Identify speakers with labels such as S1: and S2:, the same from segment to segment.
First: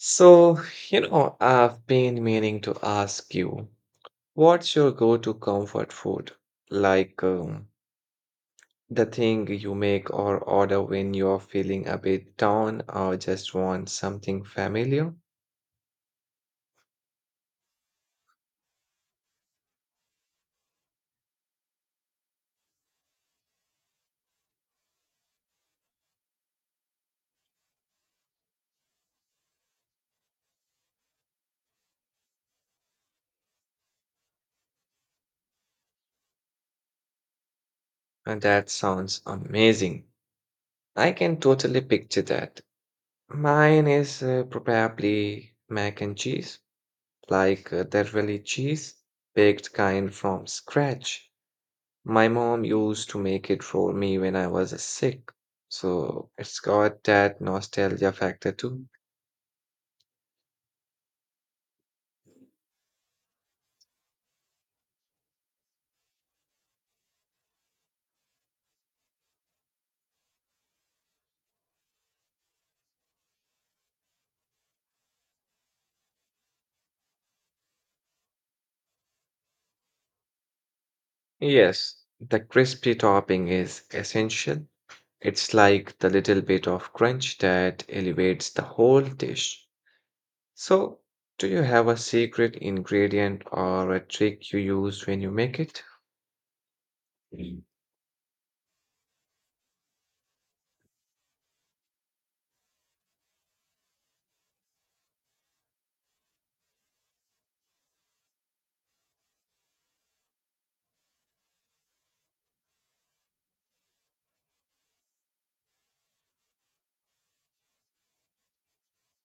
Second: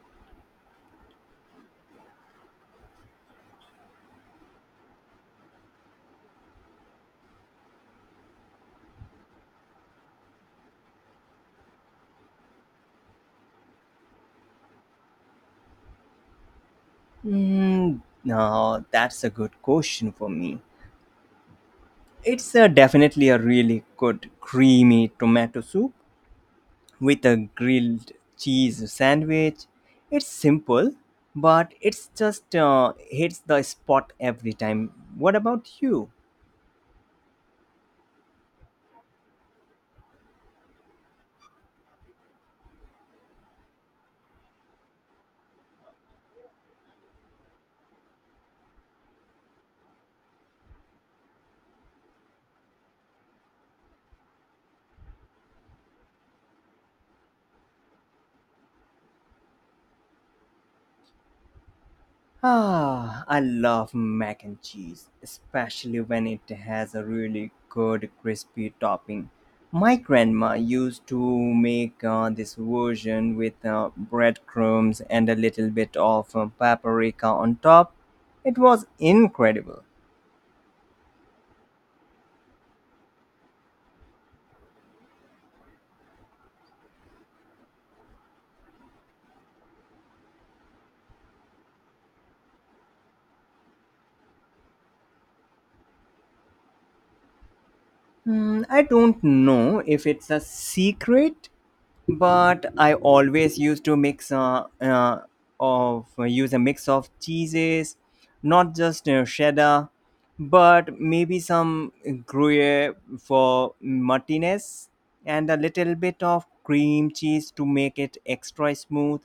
S1: So, you know, I've been meaning to ask you, what's your go-to comfort food? Like um, the thing you make or order when you're feeling a bit down or just want something familiar?
S2: Mm, no, that's a good question for me. It's definitely a really good creamy tomato soup with a grilled cheese sandwich. It's simple, but it's just hits the spot every time. What about you?
S1: And that sounds amazing. I can totally picture that. Mine is probably mac and cheese, that really cheese baked kind from scratch. My mom used to make it for me when I was sick, so it's got that nostalgia factor too.
S2: Ah, I love mac and cheese, especially when it has a really good crispy topping. My grandma used to make this version with breadcrumbs and a little bit of paprika on top. It was incredible.
S1: Yes, the crispy topping is essential. It's like the little bit of crunch that elevates the whole dish. So, do you have a secret ingredient or a trick you use when you make it? Mm.
S2: Hmm, I don't know if it's a secret, but I always used to mix of use a mix of cheeses, not just cheddar, but maybe some Gruyere for Martinez and a little bit of cream cheese to make it extra smooth.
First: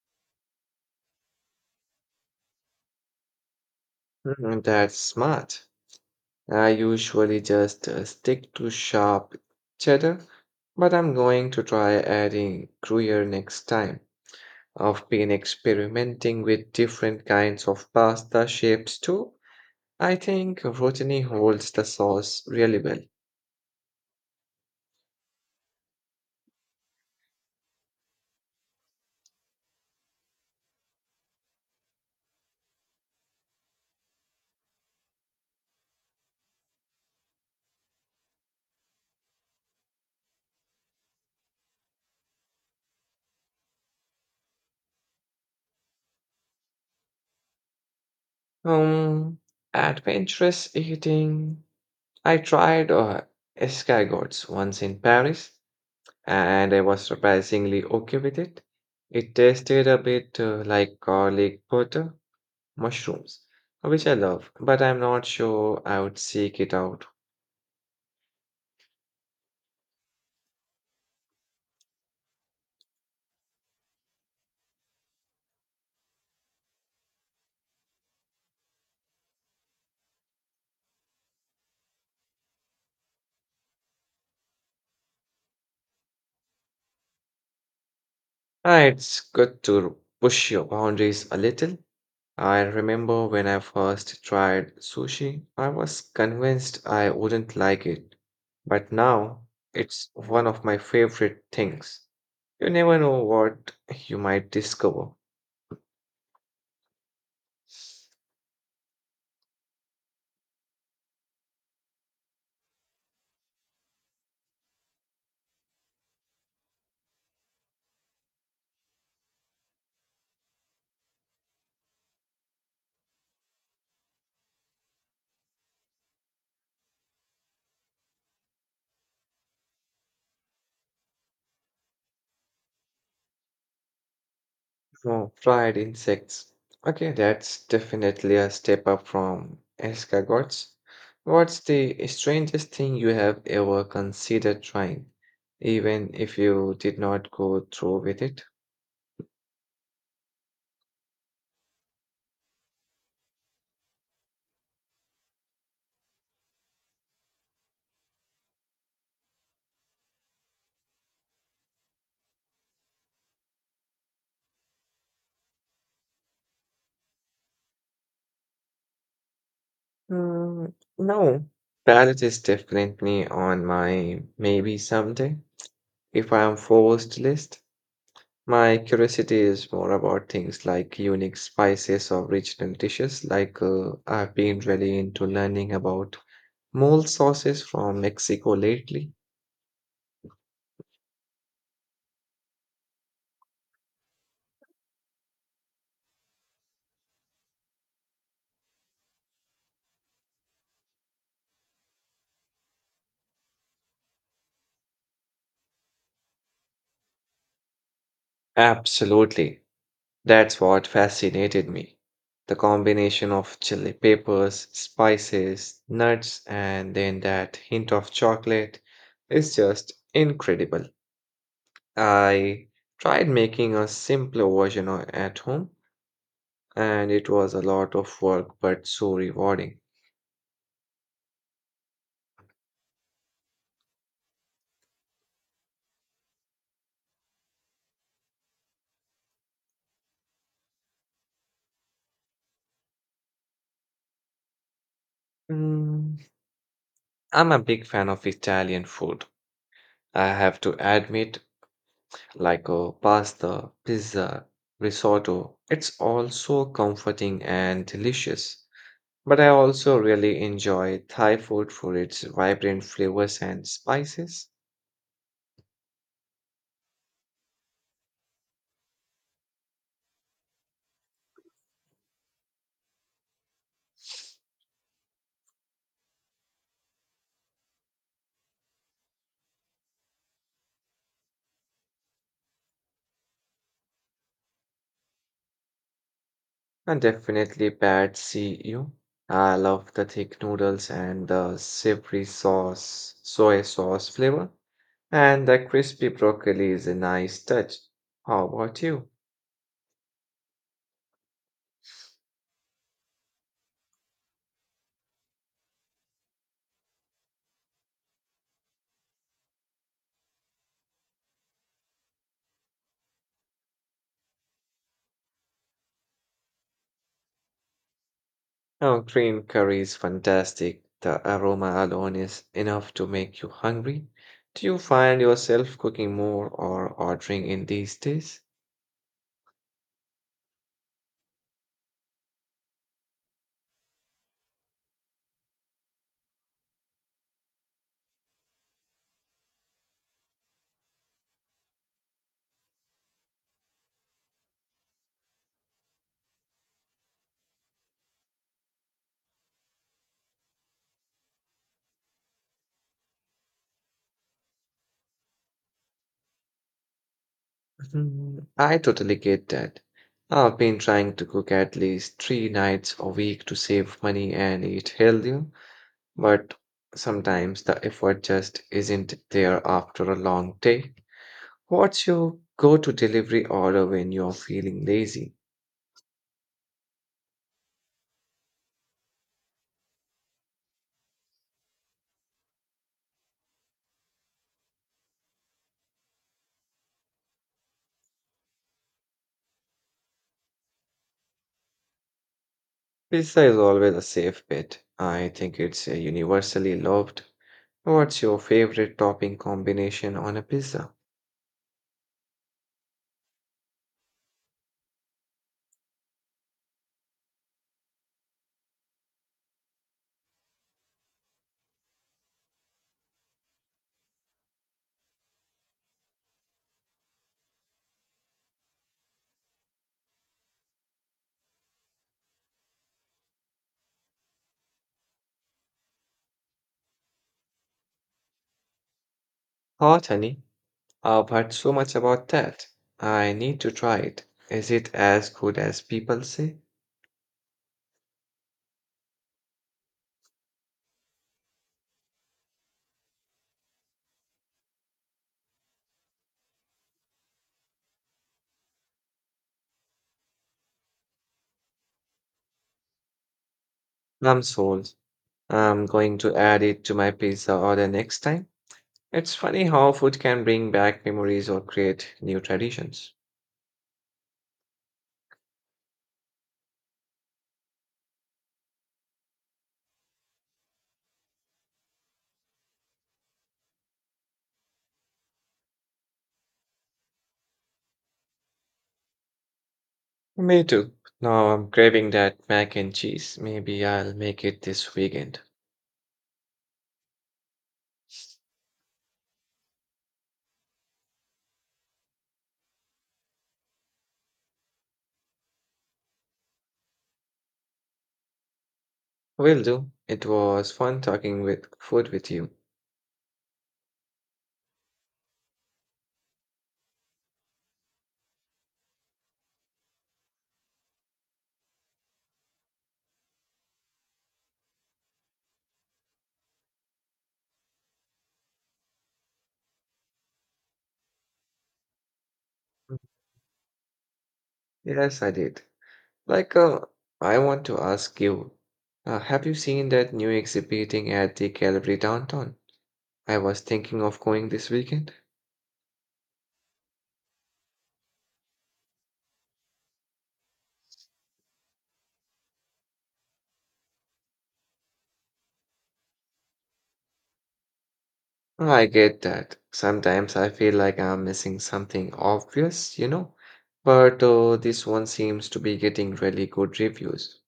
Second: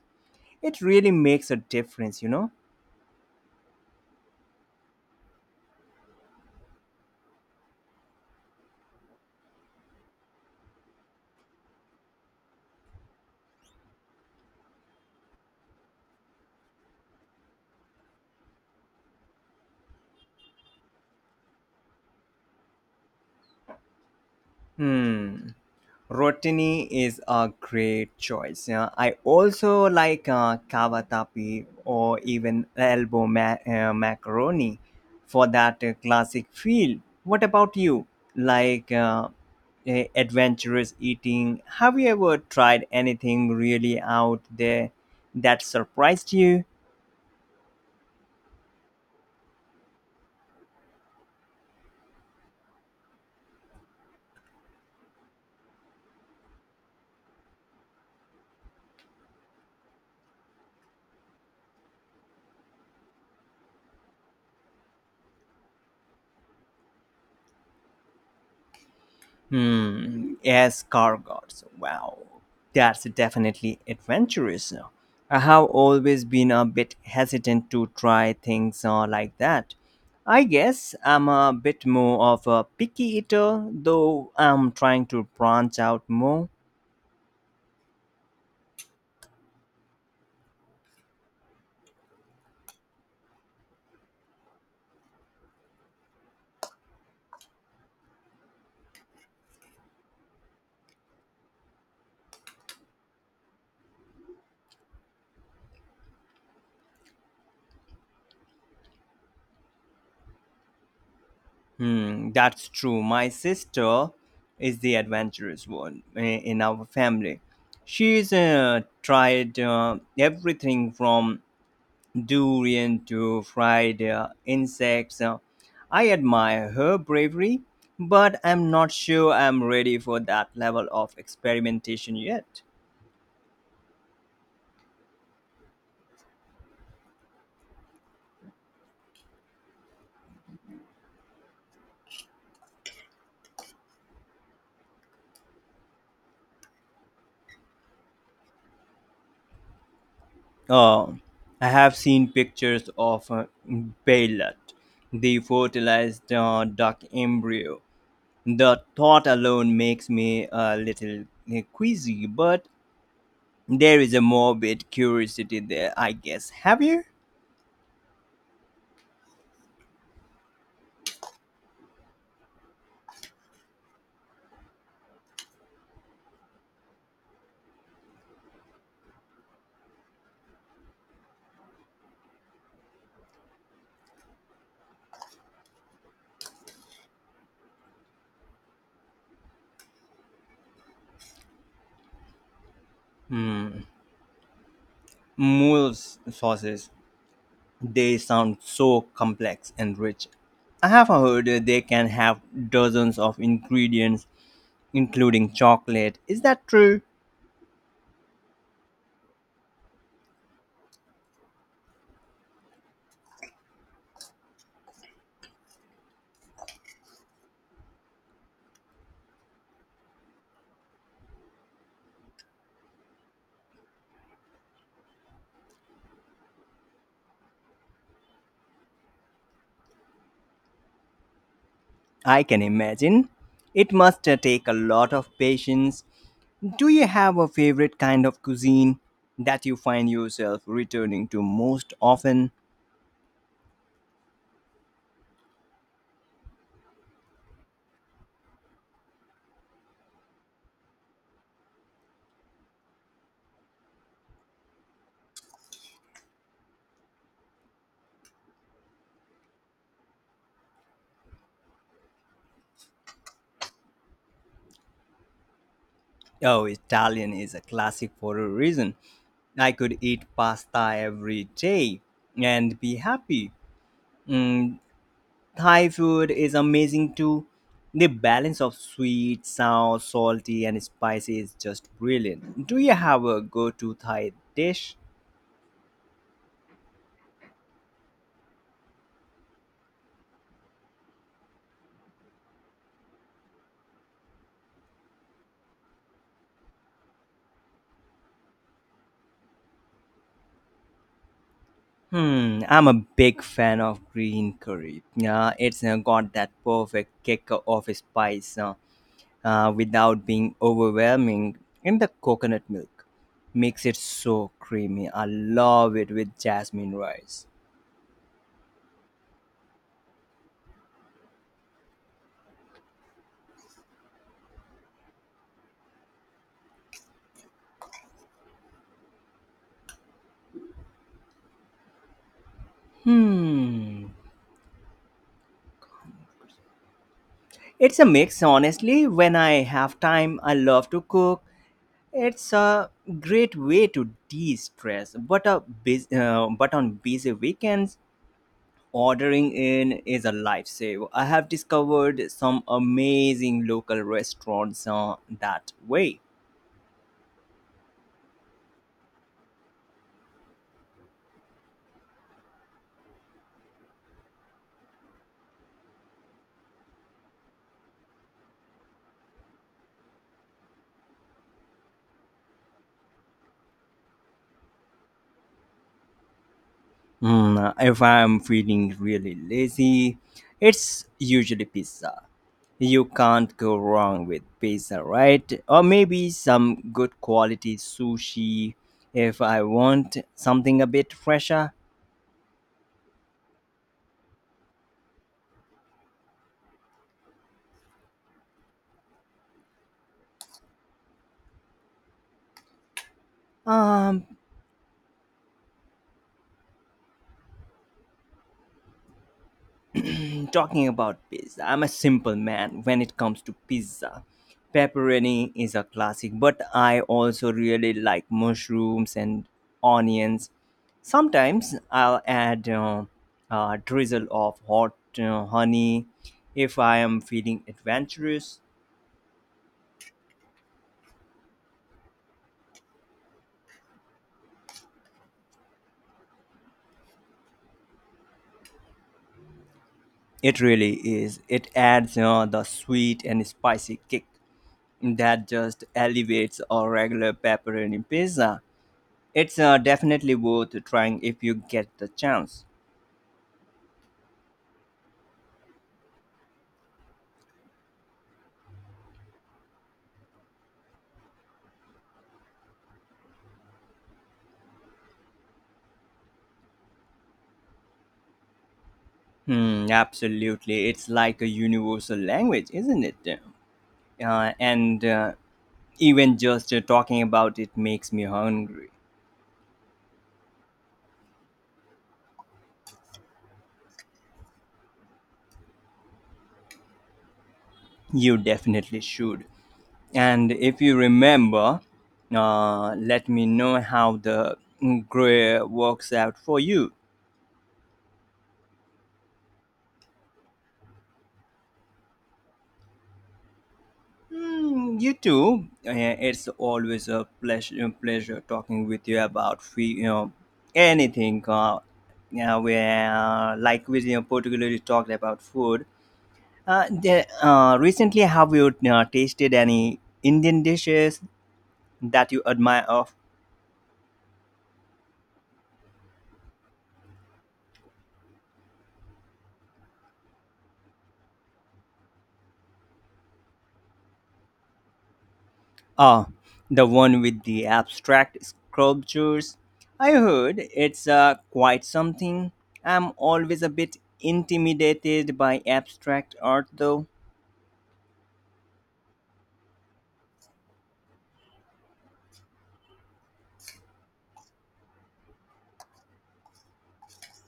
S2: It really makes a difference, you know.
S1: Mm, that's smart. I usually just stick to sharp cheddar, but I'm going to try adding Gruyere next time. I've been experimenting with different kinds of pasta shapes too. I think rotini holds the sauce really well.
S2: Hmm. Rotini is a great choice. Yeah, I also like cavatappi or even elbow macaroni for that classic feel. What about you? Like, adventurous eating? Have you ever tried anything really out there that surprised you?
S1: Um, Adventurous eating. I tried escargots once in Paris, and I was surprisingly okay with it. It tasted a bit like garlic butter mushrooms, which I love, but I'm not sure I would seek it out.
S2: Hmm. Yes, Gargots. Wow, that's definitely adventurous. I have always been a bit hesitant to try things like that. I guess I'm a bit more of a picky eater, though I'm trying to branch out more.
S1: Ah, it's good to push your boundaries a little. I remember when I first tried sushi, I was convinced I wouldn't like it, but now it's one of my favorite things. You never know what you might discover.
S2: Hmm, that's true. My sister is the adventurous in our family. She's tried everything from durian to fried insects. I admire her bravery, but I'm not sure I'm ready for that level of experimentation yet.
S1: Oh, fried insects. Okay, that's definitely a step up from escargots. What's the strangest thing you have ever considered trying, even if you did not go through with it?
S2: Oh, I have seen pictures of Baylet, the fertilized duck embryo. The thought alone makes me a little queasy, but there is a morbid curiosity there, I guess. Have you?
S1: Mm, no, palette is definitely on my maybe someday. If I am forced list, my curiosity is more about things like unique spices or regional dishes, I've been really into learning about. Mole sauces from Mexico lately?
S2: Hmm. Mule sauces. They sound so complex and rich. I have heard that they can have dozens of ingredients, including chocolate. Is that true?
S1: Absolutely. That's what fascinated me. The combination of chili peppers, spices, nuts, and then that hint of chocolate is just incredible. I tried making a simpler version at home, and it was a lot of work but so rewarding.
S2: I can imagine. It must take a lot of patience. Do you have a favorite kind of cuisine that you find yourself returning to most often?
S1: Mm, I'm a big fan of Italian food, I have to admit, pasta, pizza, risotto. It's all so comforting and delicious. But I also really enjoy Thai food for its vibrant flavors and spices.
S2: Oh, Italian is a classic for a reason. I could eat pasta every day and be happy. Mm, Thai food is amazing too. The balance of sweet, sour, salty, and spicy is just brilliant. Do you have a go to Thai dish?
S1: And definitely Pad See you. I love the thick noodles and the savory sauce, soy sauce flavor. And the crispy broccoli is a nice touch. How about you?
S2: Hmm, I'm a big fan of green curry. Yeah, it's got that perfect kick of spice without being overwhelming. And the coconut milk makes it so creamy. I love it with jasmine rice.
S1: Oh, green curry is fantastic. The aroma alone is enough to make you hungry. Do you find yourself cooking more or ordering in these days?
S2: Hmm. It's a mix, honestly. When I have time, I love to cook. It's a great way to de-stress, but but on busy weekends, ordering in is a lifesaver. I have discovered some amazing local restaurants that way.
S1: Mhm. I totally get that. I've been trying to cook at least 3 nights a week to save money and eat healthier, but sometimes the effort just isn't there after a long day. What's your go-to delivery order when you're feeling lazy?
S2: Mm, if I'm feeling really lazy, it's usually pizza. You can't go wrong with pizza, right? Or maybe some good quality sushi if I want something a bit fresher.
S1: Pizza is always a safe bet. I think it's universally loved. What's your favorite topping combination on a pizza?
S2: Um, Talking about pizza, I'm a simple man when it comes to pizza. Pepperoni is a classic, but I also really like mushrooms and onions. Sometimes I'll add a drizzle of hot honey if I am feeling adventurous.
S1: Hot honey. I've heard so much about that. I need to try it. Is it as good as people say?
S2: It really is. It adds, you know, the sweet and spicy kick that just elevates our regular pepperoni pizza. It's definitely worth trying if you get the chance.
S1: I'm sold. I'm going to add it to my pizza order next time. It's funny how food can bring back memories or create new traditions.
S2: Hmm, absolutely. It's like a universal language, isn't it? And even just talking about it makes me hungry.
S1: Me too. Now I'm craving that mac and cheese. Maybe I'll make it this weekend.
S2: You definitely should. And if you remember, let me know how the grill works out for you.
S1: Will do. It was fun talking with food with you.
S2: Mm, you too. It's always a pleasure, pleasure talking with you about free, you know, anything. Yeah, where like we, you know, particularly talked about food. Uh, the, Recently, have you tasted any Indian dishes that you admire? Of
S1: Yes, I did. Like, uh, I want to ask you, have you seen that new exhibiting at the gallery downtown? I was thinking of going this weekend.
S2: Ah, the one with the abstract sculptures. I heard it's quite something. I'm always a bit intimidated by abstract art, though.
S1: I get that. Sometimes I feel like I'm missing something obvious, you know. But this one seems to be getting really good reviews.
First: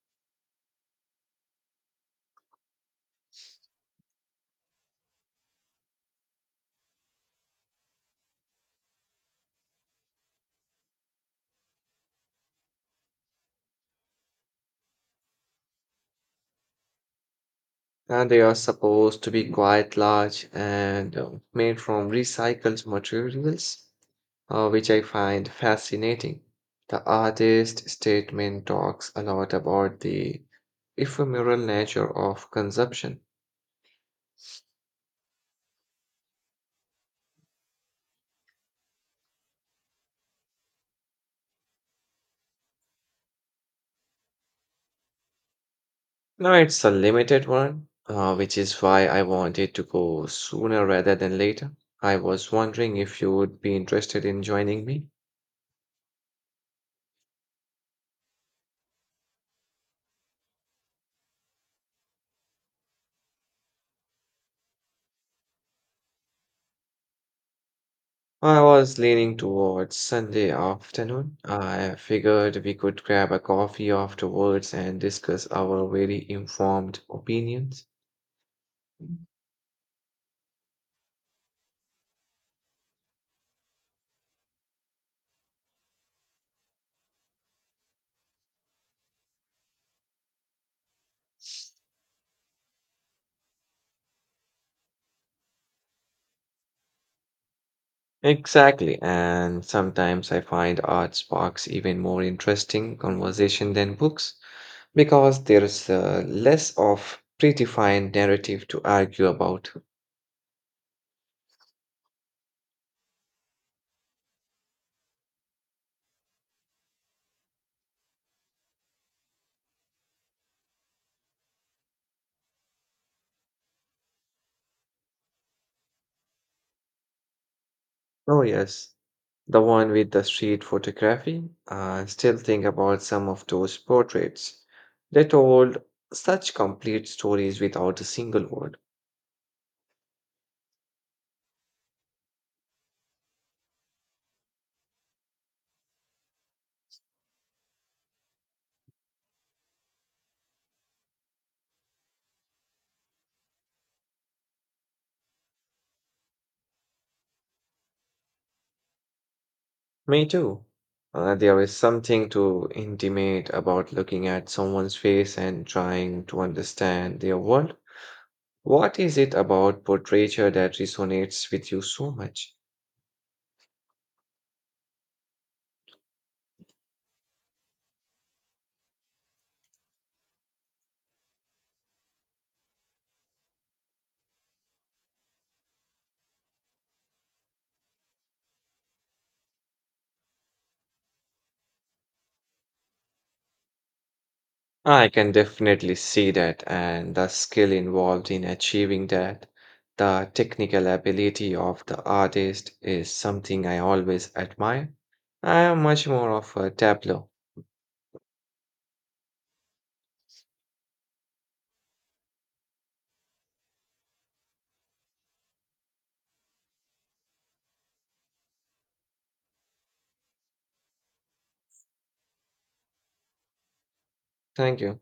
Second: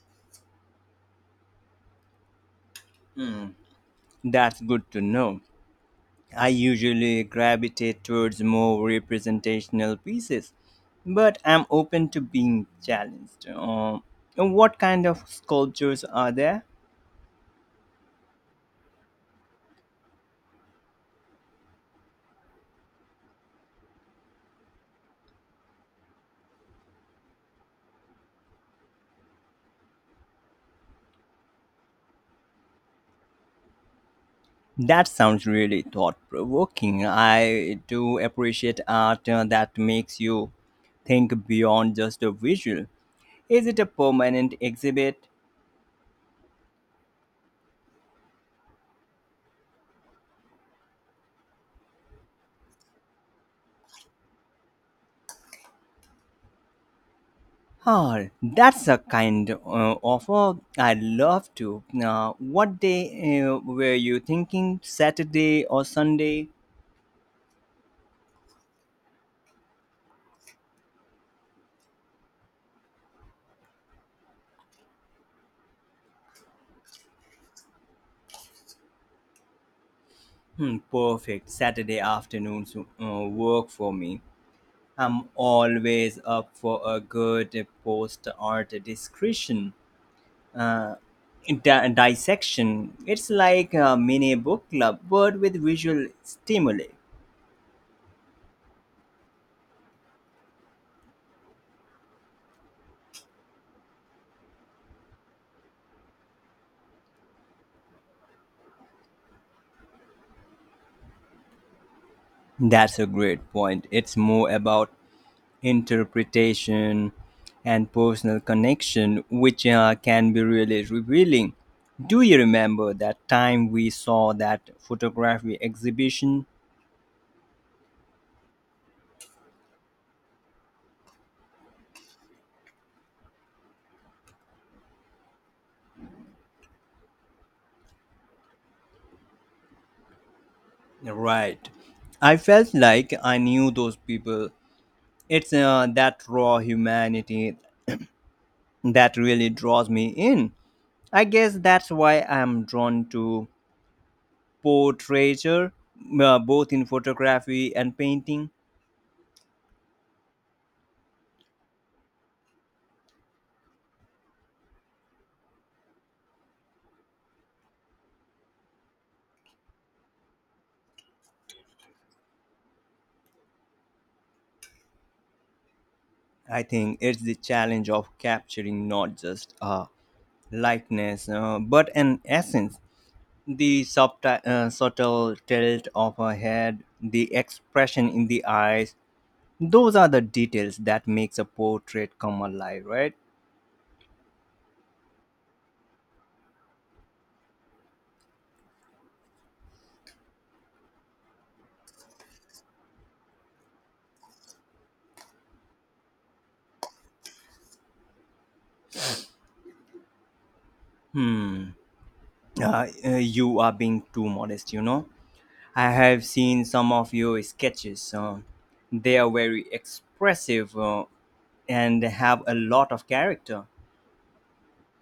S2: That's good to know. I usually gravitate towards more representational pieces, but I'm open to being challenged. What kind of sculptures are there?
S1: And they are supposed to be quite large and made from recycled materials, which I find fascinating. The artist statement talks a lot about the ephemeral nature of consumption.
S2: That sounds really thought provoking. I do appreciate art that makes you think beyond just a visual. Is it a permanent exhibit?
S1: Now, it's a limited one, which is why I wanted to go sooner rather than later. I was wondering if you would be interested in joining me.
S2: Oh, that's a kind offer. I'd love to. What day were you thinking? Saturday or Sunday?
S1: I was leaning towards Sunday afternoon. I figured we could grab a coffee afterwards and discuss our very informed opinions.
S2: Hmm, perfect. Saturday afternoons work for me. I'm always up for a good post art discretion. Uh, Dissection. It's like a mini book club, but with visual stimuli.
S1: Exactly. And sometimes I find art sparks even more interesting conversation than books because there's less of predefined narrative to argue about.
S2: That's a great point. It's more about interpretation and personal connection, which can be really revealing. Do you remember that time we saw that photography exhibition?
S1: Oh, yes. The one with the street photography. I still think about some of those portraits. They told such complete stories without a single word.
S2: Right. I felt like I knew those people. It's that raw humanity that really draws me in. I guess that's why I'm drawn to portraiture, both in photography and painting.
S1: Me too. There is something to intimate about looking at someone's face and trying to understand their world. What is it about portraiture that resonates with you so much?
S2: I think it's the challenge of capturing not just a lightness, but an essence. The subtle tilt of her head, the expression in the eyes, those are the details that makes a portrait come alive, right?
S1: I can definitely see that, and the skill involved in achieving that. The technical ability of the artist is something I always admire. I am much more of a tableau.
S2: Hmm. You are being too modest, you know. I have seen some of your sketches. They are very expressive and have a lot of character.
S1: Thank you.